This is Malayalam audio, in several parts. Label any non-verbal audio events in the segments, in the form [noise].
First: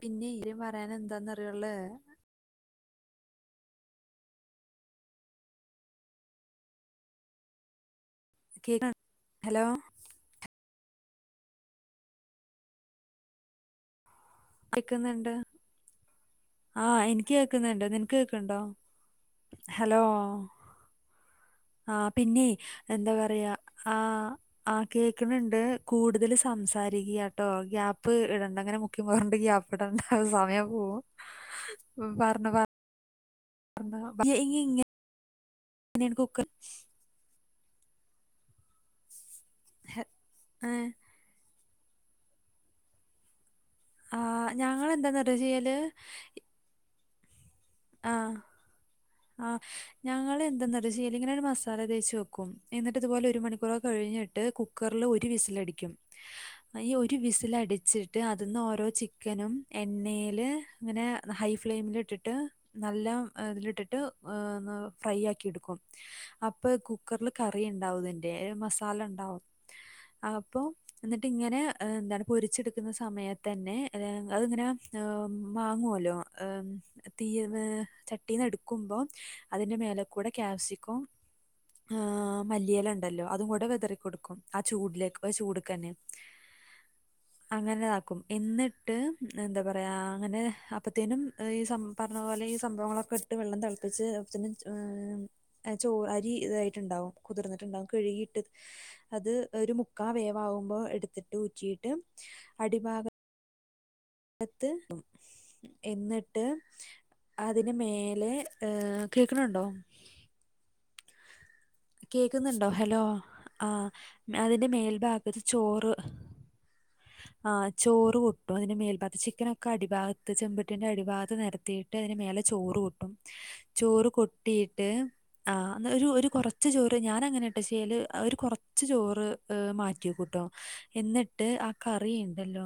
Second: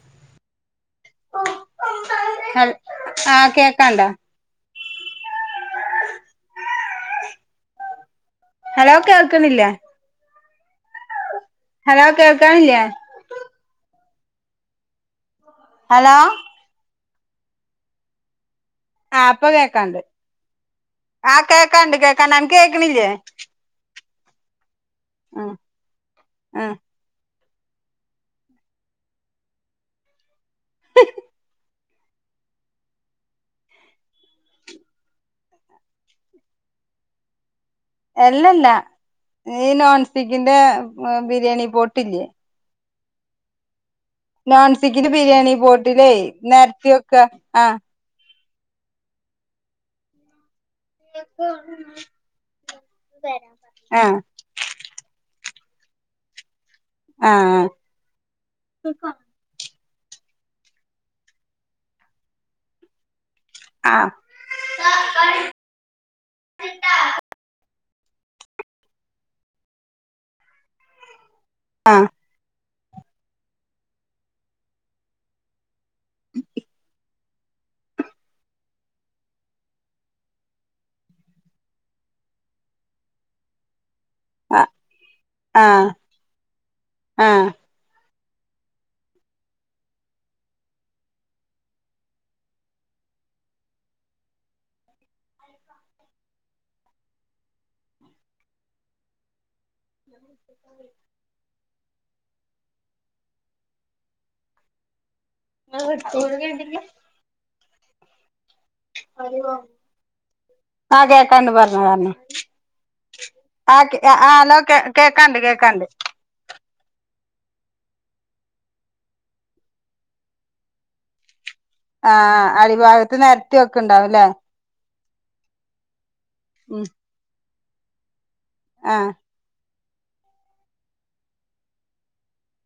പിന്നെ ഇവര് പറയാന് എന്താന്നറിയൊള്ളെ ആഹ് കേക്കാണ്ടാ കേക്ക ഹലോ ഹലോ കേൾക്കണില്ലേ ഹലോ കേൾക്കാനില്ലെ കേക്ക്ന്ന്ണ്ട് ഹലോ ആഹ് എനിക്ക് കേക്കുന്ന്ണ്ട് നിനക്ക് കേക്ക്ണ്ടോ ആഹ് ഇപ്പൊ കേക്കാണ്ട് ആഹ് ആ കേക്കാണ്ട് കേക്കാണ്ട് പിന്നെ അനക്ക് കേ എന്താ പറയാ ആഹ് ആഹ് കേക്കണുണ്ട് കൂടുതല് ആഹ് സംസാരിക്കാ ട്ടോ ഗ്യാപ്പ് ഇടണ്ട ങ്ങനെ മുക്കി മൊർണ്ട് ഗ്യാപ്പ് ഇടണ്ട സമയിം പോവും പർഞ്ഞോ പർ എഇങ്ങ നൻ കുക്കർ എല്ലല്ല ഈ നോൺ സ്റ്റിക്കിന്റെ ബിരിയാണി പോട്ടില്ലേ ആ നോൺ ഞങ്ങൾ സ്റ്റിക്കിന്റെ എന്താന്നറിയോ ബിരിയാണി ചെയ്യല് പോട്ടിലേ നെര്ത്തി വെക്ക ആ ആഹ് ആ ഞങ്ങളെന്തെന്ന ന്താചീയലിങ്ങനൺ മസാല തേച്ച് വക്കും എന്നിട്ട് ഇതുപോലെ ഒരു ആഹ് മണിക്കൂറക്കഴിഞ്ഞിട്ട് കു കുക്കർ ല് ഒരു വിസിലടിക്കും ഈ ഒരു ആഹ് വിസിലടിച്ചിട്ട് അതിന്ന് ഓരോ ചിക്കനും എണ്ണീല് ങ്ങനെ ഹൈ ഫ്ലെയിമിലിട്ടിട്ട് നല്ല തിലിട്ടിട്ട് ആഹ് ഫ്രൈ ആക്കിട്ക്കും അപ്പൊ കുക്കർല് കറി ണ്ടാവുതിന്റെ മസാല ണ്ടാവും അപ്പൊ ന്നട്ട് ങ്ങനെ ആഹ് ന്താണ് പൊരിച്ചെടുക്കുന്ന സമയ തന്നെ അത്ങ്ങനെ മാങ്ങോല്ലോ തീയ് ന്ന് ചട്ടീന്നെട്ക്കുമ്പോ അതിന്റെ മേല കൂടെ ക്യാപ്സിക്കോ മല്ലിയേല ണ്ടല്ലോ അതു കൂടെ വെതറിക്കൊടുക്കും ആ ആഹ് ചൂടിലേക്ക് ആ ആഹ് ചൂട്ക്കന്നെ ആഹ് അങ്ങനെതാക്കും എന്നിട്ട് എന്താ പറയാ അങ്ങനെ അപ്പത്തേനുംഈ സം അ പോലെ ഈ സംഭവങ്ങളൊക്കെ ട്ട് വെള്ളം തളപ്പിച്ച് [unintelligible] ചോ അരി തായ്ട്ട്ണ്ടാവും കുതിർന്ന്ട്ട് ണ്ടാവും കഴുകിട്ട് അത് ഒരു മുക്കാ വേവാവുമ്പോ എടുത്തിട്ട് ഉറ്റീ ട്ട് അടിഭാഗ ത്ത് എന്നിട്ട് അതിന് മേലെ ഏ കേക്ക്ണ് ണ്ടോ ആഹ് കേക്കാണ്ട് പറഞ്ഞോ പറഞ്ഞോ കേക്കുന്നുണ്ടോ ഹലോ ആ ആ ആഹ് അലോ അതിന്റെ കേക്കാണ്ട് മേൽഭാഗത്ത് കേക്കാണ്ട് ആ ചോറ് കൊട്ടും അതിന്റെ മേൽഭാ ചിക്കനൊക്കെ അടിഭാഗത്ത് ചെമ്പട്ടിന്റടിഭാത്ത് നെരത്തി ട്ടയ്ന്റെ മേലെ ആഹ് ചോറ് കൊട്ടും അടിഭാഗത്ത് നെരത്തി ചോറ് വെക്ക്ണ്ടാവുംല്ലേ കൊട്ടീട്ട് ആ ഒരു ഒരു കൊർ ഉം ഞാനങ്ങനെട്ടോ ചീയ്യല് ഒര് കൊറച്ച് ആഹ് ചോറ് മാറ്റ്യേക്കൂട്ടോ എന്നിട്ട് ആ കറിണ്ടല്ലോ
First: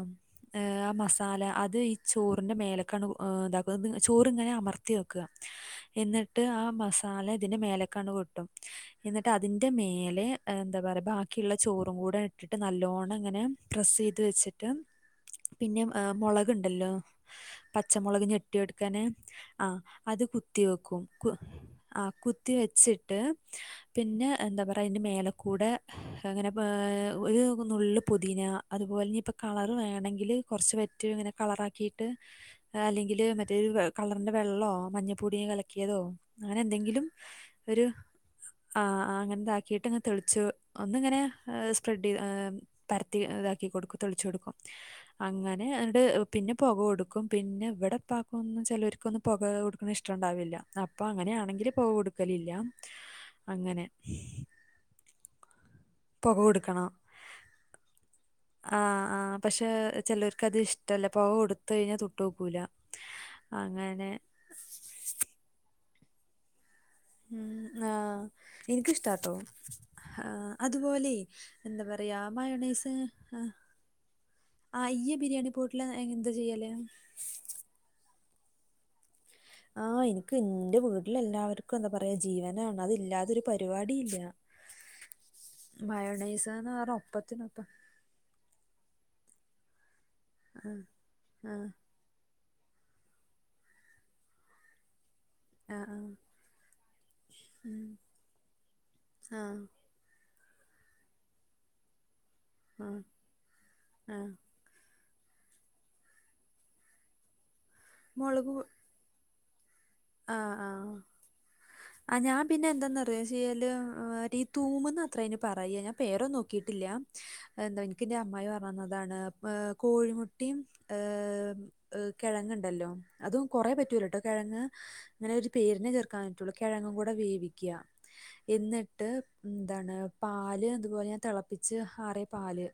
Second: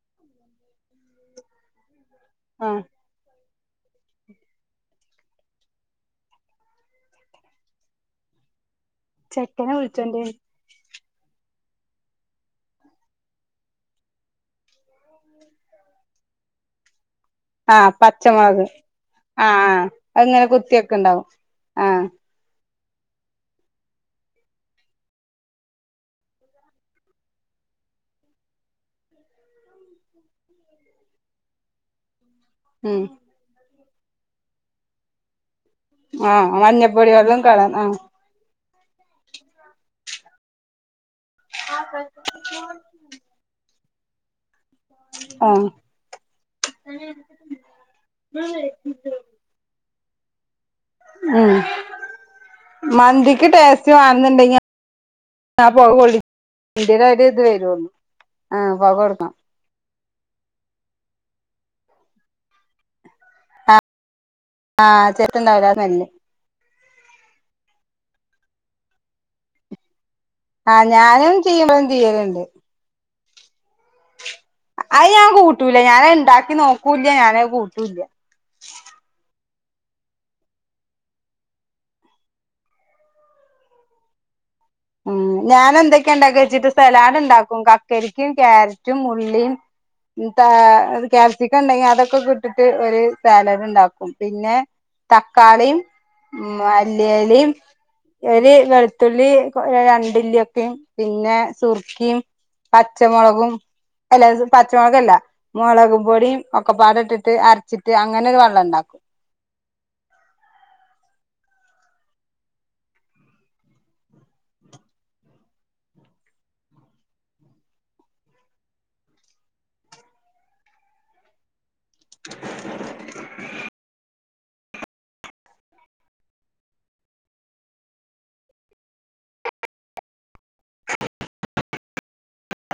ആഹ് മസാല അതീ ചോറിന്റെ ആഹ് മേലക്കാണ് താക്കും ചോറിങ്ങനെ അമർത്തി വെക്ക എന്നിട്ട് ആ മസാല തിന്റെ മേലക്കൺ കൊട്ടും ന്നിട്ടതിന്റെ ചെക്കനെ മേലെ വിളിച്ചോണ്ടേനി എന്താ പറയ ബാക്കിള്ള ചോറും കൂടെ ട്ടിട്ട് നല്ലോണം ങ്ങനെ പ്രസ്സീത് വെച്ട്ട് പിന്നെ മൊളക്ണ്ടല്ലോ പച്ചമൊളക് ഞെട്ടിഓട്ക്കനെ ആ ആഹ് അത് അത്ങ്ങനെ കുത്തി വെക്കും കുത്തിവെക്ക്ണ്ടാവും പ്പ് ആഹ് കുത്തി വെച്ട്ട് പിന്നെ ന്താ പറയ അയ്ന്റെ മേലക്കൂടെ ങ്ങനെ ഒരു നുള്ള് പൊതീന അത്പോലെ ഞ്ഞിപ്പ കളറ് വേണങ്കില് കൊർച്ച് വറ്റ് ങ്ങനെ കളറാക്കിട്ട് ഉം അല്ലങ്കില് മറ്റേ കളർന്റെ വെള്ളോ മഞ്ഞപ്പൊടിയു കല ക്ക്യേതോ ആഹ് ങ്ങനെ ന്തെങ്കിലും മഞ്ഞപ്പൊടി വെള്ളം കളർ ഒര് ആഹ് ആഹ് ആഹ് അങ്ങൻതാക്കിട്ട് ങ്ങൻ തെൾച്ചു ഒന്നിങ്ങനെ സ്പ്രെഡീത് പരത്തി താക്കി കൊടുക് തെൽച്ചോട്ക്കും ആഹ് അങ്ങനെ ട് പിന്നെ പൊക കൊട്ക്കും പിന്നെ വടെ പ്പാക്കും ചെലോര്ക്കൊന്നും പൊക കൊടുക്കണ ഷ്ട്ട ട്ടണ്ടാവില്ല അപ്പൊ അങ്ങനാണെങ്കില് പോകൊട്ക്കലില്ല ഇക്ക് ടേസ്റ്റ് വാണന്ന്ണ്ടെങ്കിൽ ഞ്ഞാൻ പോവൊള്ള പുക കൊടുക്കണം ഇൻ്റെലയ്ൻ്റിത് വരുവള്ളു ആ ഇപ്പാകൊട്ക്കാം. പക്ഷെ ചിലർക്കത് ഇഷ്ടല്ല പൊക കൊടുത്ത കഴിഞ്ഞാ തൊട്ടോക്കൂല അങ്ങനെ. ആഹ് ചെത്തുണ്ടാവില്ല അനല്ലേ. ഉം ആഹ് ഇൻക്കിഷ്ട്ടാട്ടോ ആഹ്. അതുപോലെയ് ഞാനും എന്ത ചെയ്യുമ്പോഴും പറയാ ചെയ്യലുണ്ട് മയൊണൈസ് ആ. ആഹ് അത് ഇയ്യ് ഞാൻ ബിര്യാണി പോട്ടില്ല എന്ത് ചെയ്യല്. ന്നെ കൂട്ടുല്ല. ഉ [inaudible] ആഹ് ഇന്ക്ക് ഇന്റെ വീട്ടിലെല്ലാവർക്കു എന്തപറയാ ജീവനാണ് അത് ഇല്ലാതൊരു പരിപാടില്ല. ഉം ഞാനെന്തെക്കെ ഇണ്ടാക്കച്ചിട്ട് എന്ന് പറഞ്ഞ സലാഡ്ണ്ടാക്കും ഒപ്പത്തിനൊപ്പം ക കരിക്കിം ക്യാരറ്റും ഉള്ളിയും താ ആ ആ ക്യാപ്സിക്കണ്ടെങ്കി അതൊക്കെ കൂ ട്ടിട്ട് ഒര് സാലഡ്ണ്ടാക്കും പിന്നെ. ആ തക്കാളിം ആ ഉം മല്ലിയലിം ഉം ഒര് വെൾത്തുള്ളി. ആ രണ്ടില്ല്യൊക്കിം പിന്നെ സുർക്കിം ആ പച്ചമുളകും ആ അല്ല. പച്ചമുളകല്ല മുളകുപൊടിം ഒക്കപ്പാടട്ട്ട്ട് അര്ച്ചിട്ട് അങ്ങനെരു വള്ളണ്ടാക്കും. ആഹ് ആഹ്. ആഹ് ഞാൻ പിന്നെ എന്തന്നറിയോ ചെയ്യല് ആ രീ തൂമ്ന്നത്രേ അയ്ന് പറയ ഞാൻ പേരൊന്നോക്കിട്ടില്ല. അ എന്താ ഇൻക്ക്ന്റെ അമ്മായി പർഞ്ഞന്നതാണ് ഏഹ് കോഴിമുട്ടിം ഏഹ്. എഹ് കെഴങ്ങങ്ണ്ടല്ലോ അതും കൊറേ പറ്റൂലട്ടോ കെഴങ്ങ്. അങ്ങനൊരു പേര്നെ ചേർക്കാൻ പറ്റുള്ളൂ കെഴങ്ങുംകൂടെ വേവിക്ക്യ. എന്നിട്ട് എന്താണ് പാല് അതുപോലെ ഞാൻ തിളപ്പിച്ച് ആറിയ പാല്.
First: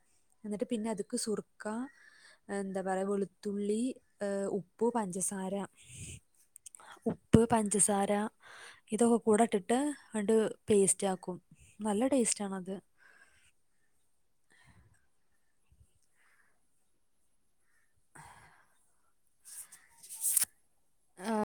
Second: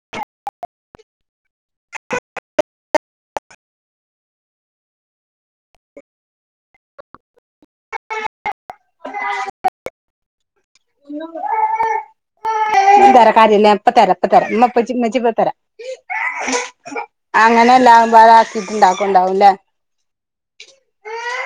എന്നിട്ട് പിന്നതുക്ക് സുർക്ക. എന്തപറയാ വെളുത്തുള്ളി ഏഹ് ഉപ്പ് പഞ്ചസാര. ഉപ്പ് പഞ്ചസാര ഇതൊക്കെകൂടെട്ട്ട്ട് അണ്ട്. പേസ്റ്റാക്കും നല്ല ടേസ്റ്റാണത്. തരാം അങ്ങനെ. ല്ലാവുമ്പൊ അതാക്കീട്ട്ണ്ടാക്കണ്ടാവും ലേ. ആഹ്.